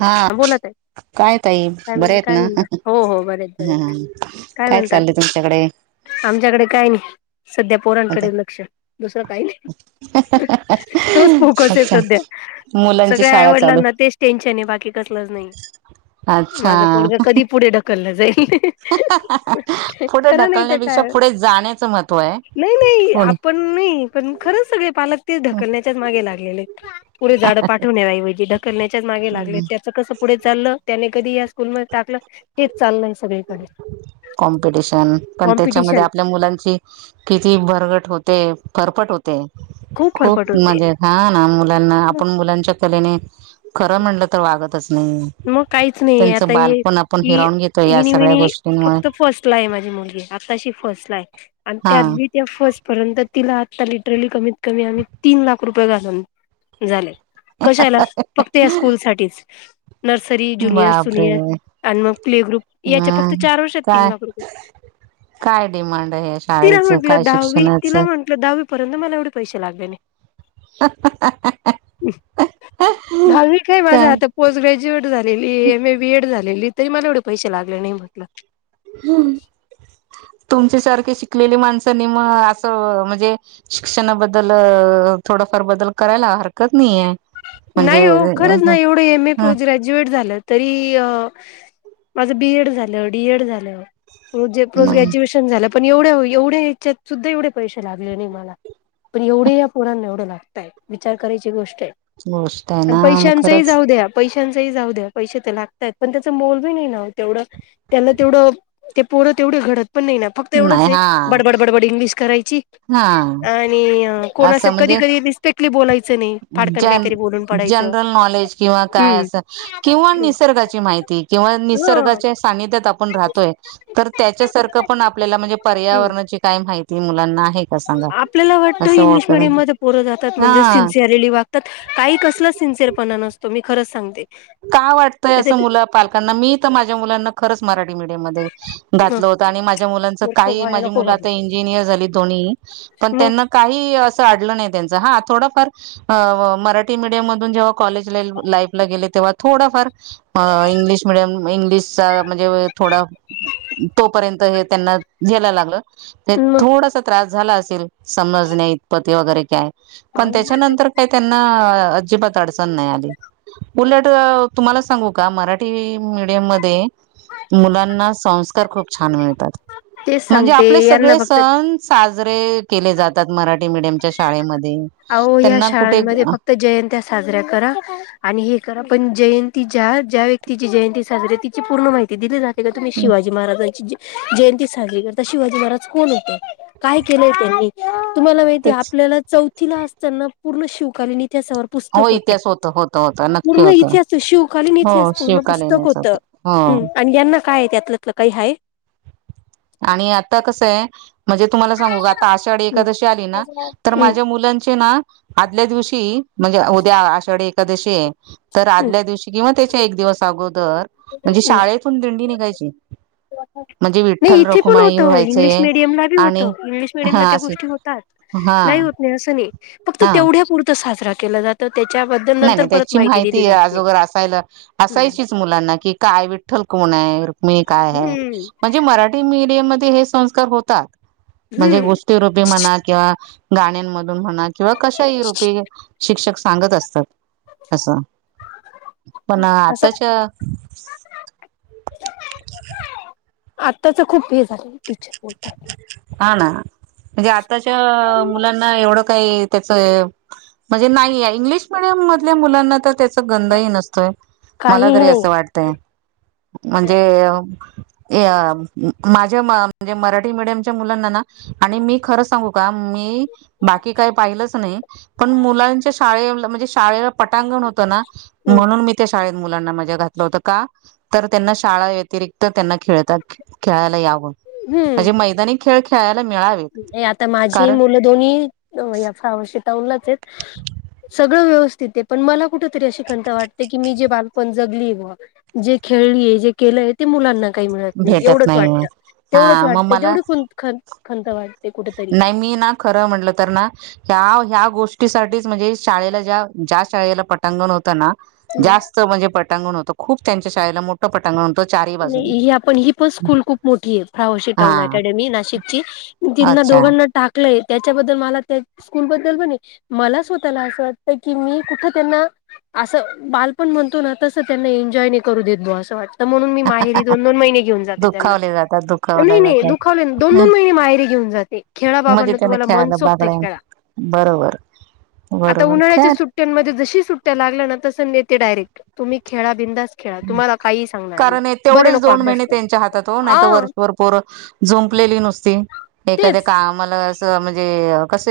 हा बोलत आहे काय तई काय बरे म्हणता आहेत काय ना म्हणता हो हो बरेत बरेत ह काय चाललंय तुमच्याकडे आमच्याकडे काय नाही सध्या आता पोरांकडे लक्ष दुसरं काय नाही तोच फोकस आहे अच्छा सध्या मुलांची सगळ्या शाळा चालू आईवडलांना तेच टेन्शन आहे बाकी नाही अच्छा माझं पोरगं कधी पुढे ढकललं जाईल पुुढे खरं नाही तर ढकलण्यापेक्षा काय पुढे जाण्याचं महत्त्व आहे नाही नाही पुढे आपण नाही पण खरंच सगळे पालक तेच ढकलण्याच्या मागे लागलेले पुढे जा पाठवऐवज ढकलण्याच्या मागे लागले त्या कस पुढे चाललं त्याने कधी या स्कूल म टाकलं हेच चाललय सगळीकडे कॉम्पिटिशन पण त्याच्यामध्ये कॉम्पिटिशन आपल्या मुलांची किती भरघट होते फरफट होते फरफट खूप होते मजेत हा ना मुलांना आपण मुलांच्या कलेने खरं म्हटलं तर वागतच आणि मग काहीच नाही त्यांचं आता हे बालपण आपण ही हिरावून घेतो या इनी सगळ्या विनी गोष्टींमुळे फक्त फर्स्ट ला आहे माझी मुलगी आताशी फर्स्ट ला आहे आणि हा त्याती त्या फर्स्ट परंत तिला आता लिटरली कमीत कमी आम्ही तीन लाख रुपये घालून झाले कशाला फक्त या स्कूल साच नर्सरी ज्युनियर बापरे सुनियर आणि मग प्ले ग्रुप याच्या फक्त ह चार वर्षात काय तीन लाख रुपये काय डिमांड आहे या तिला शाळेचं काय म्हंटलं दहावी शिक्षणाचं तिला म्हंटलं दहावी पर्यंत मला एवढे पैसे लागतेने भावीवी काही काय माझा आ पोस्ट ग्र ड झाली एम ए बीएड झालेली तरी मला एवढे पैसे लागले नाही म्हटलं हम्म तुमच्या सारखे शिकलेली माणसं म असं म्हणजे शिक्षणाबद्दल थोडाफार बदल करायला हरकत नाहीय नाही हो खरंच नाही एवढं एम ए ह ग्रॅज्युएट झालं तरी माझ बीएड झालं डीएड झालंे प ग्रॅ्युएशन झा पण एवढ्या एवढ्या ह्याच्यात सुद्धा एवढे पैसे लागले नाही मला पण एवढी या पुळना एवढं लागतय विचार करायची गोष्ट आहे गोष्ट आहे ना आणि मग पैशांच खरंच जाऊ द्या पैश जाऊ द्या पै लागतात पण त्याच मोल नाही तेवढं त्याला तेवढ तेर तेवढे घडत पण नाही ना फक् एवढच नाही आहे हा बडबड बडबड इंग्िश करायच हा आणि कोणा असं कधी म्हणजे कधी रिस्पेक्टली बोलायचं नाही फडकन काही न क हम्म का निा माहिती नि सगित य राहतोय त्याच्या सारख पण आपल्या म्हणजे ह पर्यावरणाची का माहिती मुलांना आहे का सांगा आपल्याला वाटतं असं इंग्लिश ओळखत मिडियम मध्ये प पुरं जातात म्हणजे हा सिन्सिअरली वागतात काही कसलं सिरपणा असतो म ख का वाटतंय असं मुलं पालकांना मी तर माझ्या मुलांना खरंच मराठी मीडयम म हं, घातलं होत आणि माझ्या मुलांच मूर्ख काही व्हायला माझी नको मुलं आता घालू इंजिनियर झाली दोन्ही पण मग त्यांना काही अस मराठीडम ज क थोडा फर्क इंगलि मिडियम इ्लिश म्हणजे थोडा तोपर्यंत त हे त्यांना झेलाय लागलं ते म थोडासा त्रास झाला असेल समजण्या इतपत ते वगैरे काय पण त्याच्यानंतर काही त्यांना अजिबात अडचण नाही आली उलट तुम्हाला सांगू का मराठी मीडियम मिडीयम मध्ये मुलांना संस्कार खूप छान मिळतात. तेच म्हणजे सांगते आपले यांना सगळे फक्त सण साजरे केले जातात मराठी मडियमच्या शाळेम अहो ह्या शाळांमध्ये फक्त जयंत्या साजऱ्या करा आणि हे करा. पण जयंती ज्या ज्या व्यक्तीची जयंती साजरीे तिची पूर्ण माहिती दिली जाते. ते का तुम्ही शिवाजी महाराजांची ज जयंती साजरी करता शिवाजी महाराज कोण होते? काय केलंय त्यांनी? तुम्हाला माहिती आहे तेच आपल्याला चौथीला असताना पूर्ण शिवकालीन इ इतिहासावर हो पुस्तक होत इतिहास होत होत नक्की पूर्ण होत इतिहास शिवकालीन हो इतिहास पूर्ण पुस्तक शिवकालीनच होत होतं. हो ह आणि यांना काय त्यातलं त काही हाय आणि आता कसं आहे म्हणजे तुम्हाला सांगू आता आषाढी एखादशी आली ना तर माझ्या मुलां ची ना आदल्या दिवशी म्हणजे उद्या आषाढी एकादशी तर आदल्या दिवशी किंवा त्याच्या एक दिवस अगोदर म्हणजे शाळेतून दिंडी निघायची म्हणजे वि इथे पण होत हो इंग्लिश मिडियमला बी होत आणि इंग्लिश हा मिडियमला त्या असे गोष्टी होतात, हा नाही होत नाही असं नाही. फक्त हा तेवढ्या पुुरतं साजरा केला जातात. नाही नाही त्याची माहिती नाही. अजोगर असायला हम्म असायचीच मुलांना कि काय विठ्ठल कोनाय? मी काय हाय हम्म म्हणजे मराठी मीडियम मध्ये हे संस्कार होतात. म्हणजे हम्म गोष्टीरूपी म्हणा किंवा गाण्यांमधून म्हणा किंवा कशा ही रूपी शिक्षक सांगत असतात. असं पण असं आताच्या [inaudible] आत्ताच खूप हे झालय टीचर बोलतात ना हा ना म्हणजे आताच्या मुलांना एवढं काही त्याच म्हणजे नाही इंग्लिश मिडियमधल्या मुलांना तर त्या च गंध ही नसतोय मला काहीही तरी नाही. असं वाटतय. म्हणजे ए अ माझ्या म म्हणजे मराठी मिडियमच्या मुलांना ना आणि मी खरं सांगू का मी बाकी काय पाहिलंच नाही. पण मुलांच्या शाळे म्हणजे शाळेला पटांगण होत ना हम्म म्हणून मी त्या शाळेत मुलांना माझ्या घातलं होत का? तर त्यांना शाळा व्यतिरिक्त त्यांना खेळता खेळायला यावं. हम्म म्हणजे मैदानी खेळ खेळा नाही आता माझी मुलं दोन्ही या फ्रौनशिप दौलाचेत सगळे व्यवस्थित आहे पण मला कुठेतरी अशी खंत वाटते की मी जे बाल पण जगली बुवा जे खेळलीये जे केलंय ते मुलांना काही मिळत नाही भेटत एवढंच वाटत नाही हा तेवढंच मग वाटतं मला तेवढ पण खंत वाट नाही मी ना खरं म्हटलं तर ना ह्या ह्या गो ष्टी साठीच म्हणजे शाळेला ज्या शाळेला पटांगण होतं ना जास्त म्हणजे पट पटांगण होत खूप त्यांच्या शाळेला मोठं पटांगण चारही बाजून ही आपण ही पण स्कूल खूप मोठी आहे फ्राउंशी हा टाऊन अकॅडमी नाशिकची त्यांना अच्छा दोघांना टाकलंय. त्याच्याबद्दल मला त्या स्कूलबद्दल म्हणे मला स्वतःला असं वाटतं की मी कुठ त्यांना असं बालपण म्हणतो ना, तसं त्यांना एन्जॉय नाही करू देत बुवा असं वाटतं म्हणून मी माहेरी दोन दोन महिने घेऊन जाते त्यांना दुखावले जातात नाही दुखावले नाही जातात दुखवले ना दोन अ, दोन महिने माहेरी घेऊन जाते. खेळा म्हणजे बाबानो त्याने तुम्हांला खेळायला मनसोक्त बागड्या खेळा. बरोबर आता बरोबर खेळ उन्हाळ्याच्या सुट्ट्यांमध्ये जशी सुट्ट्या लागल्या ना तस नेते डायरेक्ट तुम्ही खेळा, बिनधास्त खेळा, तुम्हांला काहीही सांगणार नाही. कारण हे बरं तेवढेच नको दोन अभ्यास महिने करू त्यांच्या हातात हो नाहीतर आ वर्षभर पोरं जुंपलेली नुसती एखाद्या तेच कामाला असं म्हणजे की कसं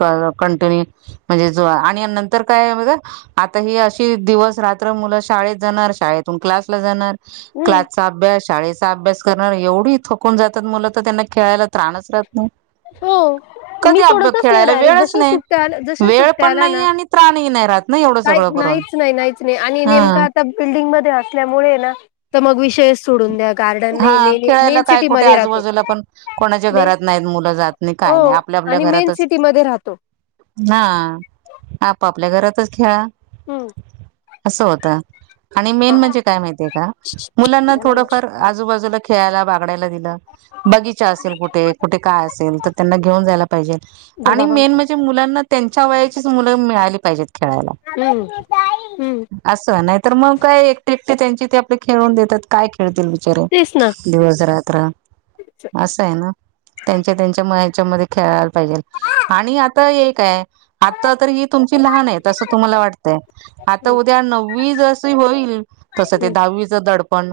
हे कंटुनी म्हणजे नंतर काय हाय बघा आता ही ही अशी दिवस-रात्र मुलं शाळेत जाणार, शाळेतून क्लासला जाणार, हम्म क्लासचा अभ्यास शाळेचा अभ्यास करणार एवढी थकून जातात मुलं तर त्यांना खेळायला त्राणच राहत नाही. हो मी कधी अब, सोडतच नाही खेळायला डायरेक्ट वेळच जशा नाही. सुट्ट्या आल्या वेळ पण नाहीे आणि त्राणही नाही राहात. काही नाही नाहीच नाही नाहीच नाही आणि हा नेमका आता बिल्डिंग असल्यामुळे ना मग विषय सोडून द्या. गार्डन नाही हा मेन खेळायला मेन काय सिटी कुठे मध्ये राहतो आजूबाजूला पण कोणाच्या मेन घरात नाहीत मुलं. जात नाही हो काही नाही आपआपल्या आणि मेन घरातच सिटी मध्ये राहतो हा आप आप पल्या घरातच खेळा. हम्म. असं होत आणि मेन हा म्हणजे काय माहितीये का मुलांना याला थोडफार आजुबाजुला खेळायला बघायला गेल बागिचा असेल कुठे कुठे काय असेल तर त्यांना घेऊन जायला पाहिजे जर आणि बाबा मेन म्हटलं म्हणजे मुलांना त्यांच्या वयाचीच मुलं मिळाली पाहिजेत खेळायला हम्म हम्म असं नाही तर मग काय एकटे एकटे त्यांचे ते आपले खेळून घेतात काय खेळतील तेच ना दिवस रात्र अस आहे ना त्यांच्या त्यांच्या म मध्ये खेळायला पाहिजे आणि आता हे काय आता तर ही तुम लहान आहेत अस तुम्हाला वाटत आता हम्म उद्या नव्वी जशी होईल तस ते हम्म दहावीच दडपण.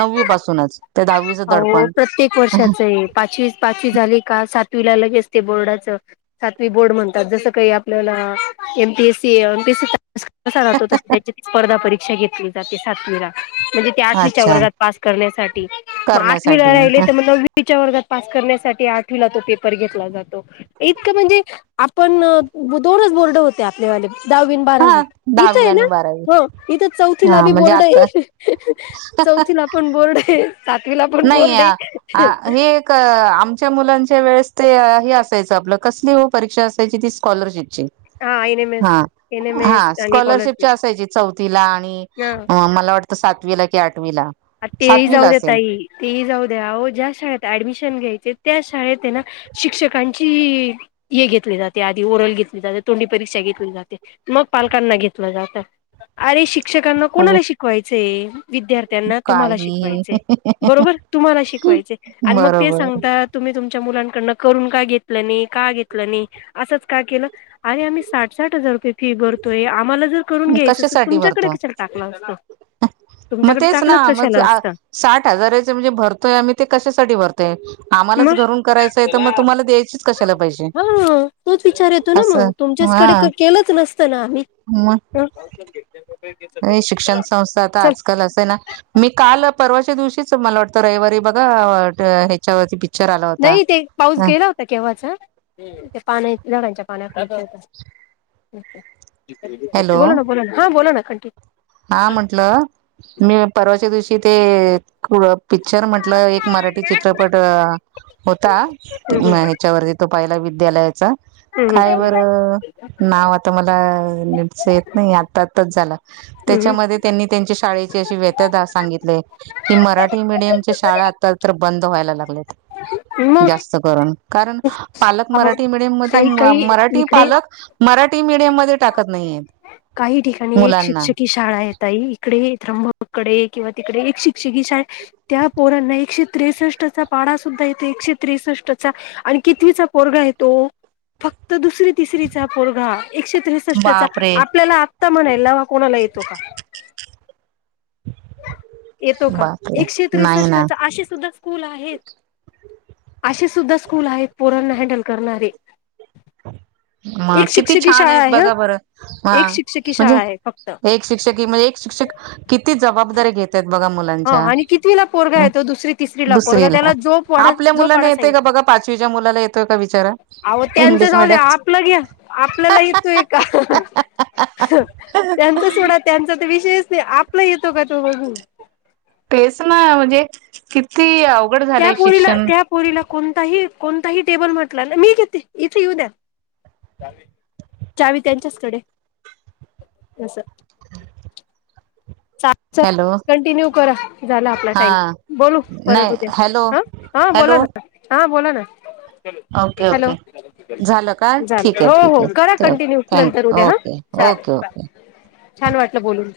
नववी पासूनच ते दहावीचं अ दडपण प्रत्येक वर्षाच आहे पाचवी, पाचवी झाली का सात- - वीला लगेच ते बोर्डाचं सातवी बोर्ड म्हणतात जस काही आपल्याला एम पी ए सी चं पास [unintelligible] त्याची स्पर्धा परीक्षा घेतली जाते सातवीला. म्हणजे ते आठवीच्या अच्छा वर्गात पास करण्यासाठी मग आठवीला करण्यासाठी राहिले तर मग नव्वी च्या वर्गात पास करण्यासाठी आठवीला तो पेपर घेतला जातो इतक म्हणजे आपण दोनच बोर्ड होते आपल्यावाले. दहावी अन बारावी हा इथं दहावी ये आणि ना बारावी हो इथं चौथीला हा बि म्हणजे बोर्ड आहे आता अं ह, अं ह चौथीला पण बोर्ड आहे. सातवीला पण नाही बोर्ड आहे. ये हे एक आमच्या मुलांच्या वेळेस ते हे असायचं आपलं कसली हो परीक्षा असायची ती स्कॉलरशिपची. हा एम हा एस एन एम एस हा आणि स्कॉलरशिप स्कॉलरशिपच्या असायची चौथीला आणि हा. मला वाटतं सात वीला की आठ आ तेही जाऊ द्या ताई ते ही जाऊ द्या, आवो ज्या शाळेत ऍडमिशन घ्यायचे त्या शाळेत ना शिक्षकांची हे घेतली जाते आधी ओरल घेतली जाते तोंडी परीक्षा घेतली जाते मग पालकांना घेतलं जातं. अरे शिक्षकांना कोणाला शिकवायचंय विद्यार्थ्यांना तुम्हाला काही शिकवायच ये बरोबर तुम्हाला शिकवाय च ये आणि मग ते बरोबर सांगता तुम्ही तुमच्या मुलांन कडन करून का घेत नाही, का घेतला नाही आसच का केल आरे मी साठ साठ हजार रुपये फी भरतोय आम्हाला जर करून घ्यायच असेल जर कशासाठी तुमच्याकडे भरतो कशाला टाकल असत. तुमच्याकडे टाकलं साठ साठ हजाराच म्हणजे भरतोय आम्ही ते कशासाठी भरतोय? आम्हालाच मग घरून करायचं आहे तर मग तुम्हाला द्यायचीच कशाला पैशे. हा असं त्याच्याच कडे केलंच नसतं ना आम्ही. म. [unintelligible] शिक्षण संस्था आता चल आजकाल असं आहे ना मी काल परवा च्या दिवशीच मला वाटतं रविवारी बघा ह्याच्यावर् नाही ते पाऊस गेला होता केव्हाच ते पान झाडांच्या पाण्यात हॅलो बोला ना बोला ना हा बोला ना कन्टीन्यू हा म्हंटलं मी परवाच्या दिवशी ते - पिक्चर म्हटलं एक मराठी चित्रपट अ होता हम्म ह्याच्यावरती तो- पहिला विद्यालयाचा- हम्म काय हम्म बरं नाव आता मला नटच येत नाही आता आत्ताच झाला. हम्म त्याच्यामध्ये त्यांनी त्यांच्या शाळे व्य सांगित की मराठी मडयम शाळा आ तर बंद व्हायला लागल्यात हम्म मग जास्त करून कारण पालक मराठी मीडियम मध्ये काही काही मराठी इकडे पालक मराठी मीडियम मध्ये टाकत नाहीये काही ठिकाणी एक शिक्षक शाळा येत आहे इकडे ध्रममकडे किंवा तिकडे एक शिक्षिकी शा त्या पोरांना एक क त्रेसष्टचा पाडा सुद्धा येतो एकशे त्रेसष्टचा आणि कितीचा पोरगा येतो फक्त दुसरी तिसरीचा पोरघा एकशे त्रेसष्टचा बापरे आपल्याला आत्ता म्हणा लवा कोणाला येतो का येतो का बापरे एकशे नाही ना त्रेसष्टचा अशीे सुद्धा स्ूल आहेत असे सुद्धा स्कूल आहेत पोरांना हँडल करणारे म एक किती शिक्षकी छान शाळा आहेत आहे ह बघा बरं हा एक शिक्षकी शाळा आहे फक्त म्हणजे एक शिक्षक म्हणजे एक शिक्षक किती जबाबदारी बा हा मुलांच्या आणि कितवीला पोरगा येतो दुसरी तिसरीला पोरगा दुसरीला त्याला जो पाढा आपल्या जो मुलांना पाढा येत सांगितला का ब ब पाचवीच्या मुलाला येतोय का विचारा अहं त्यांचं इंग्लिश जाऊ द्या मिडियम आपलं घ्या आपल्याला येतो ए का त्यांचा सोडा त्यांचा तर विषयच नाही आपला येतो का तो बघून टेस ना म्हणजे किती आ त्या पोरीला त्या पोरीला कोणताही कोणताही टेबल म्हटलं ना मी घेते इथे येऊ द्या चावी त्यांच्याचकडे असस च हॅलो कंटिन्यू करा झाला आपला हा टाइम बोलू परत नाही उद्या हॅलो ह हा बोला हॅलो ना हा बोला ना ओके हॅलो ओके झालं का ठीक झालं आहे हो ठीक हो आहे करा कंटिन्यू नंतर उद्या थँकू हा ओके चालेल ओके बाय ओके ततझल छान वाटलं बोलून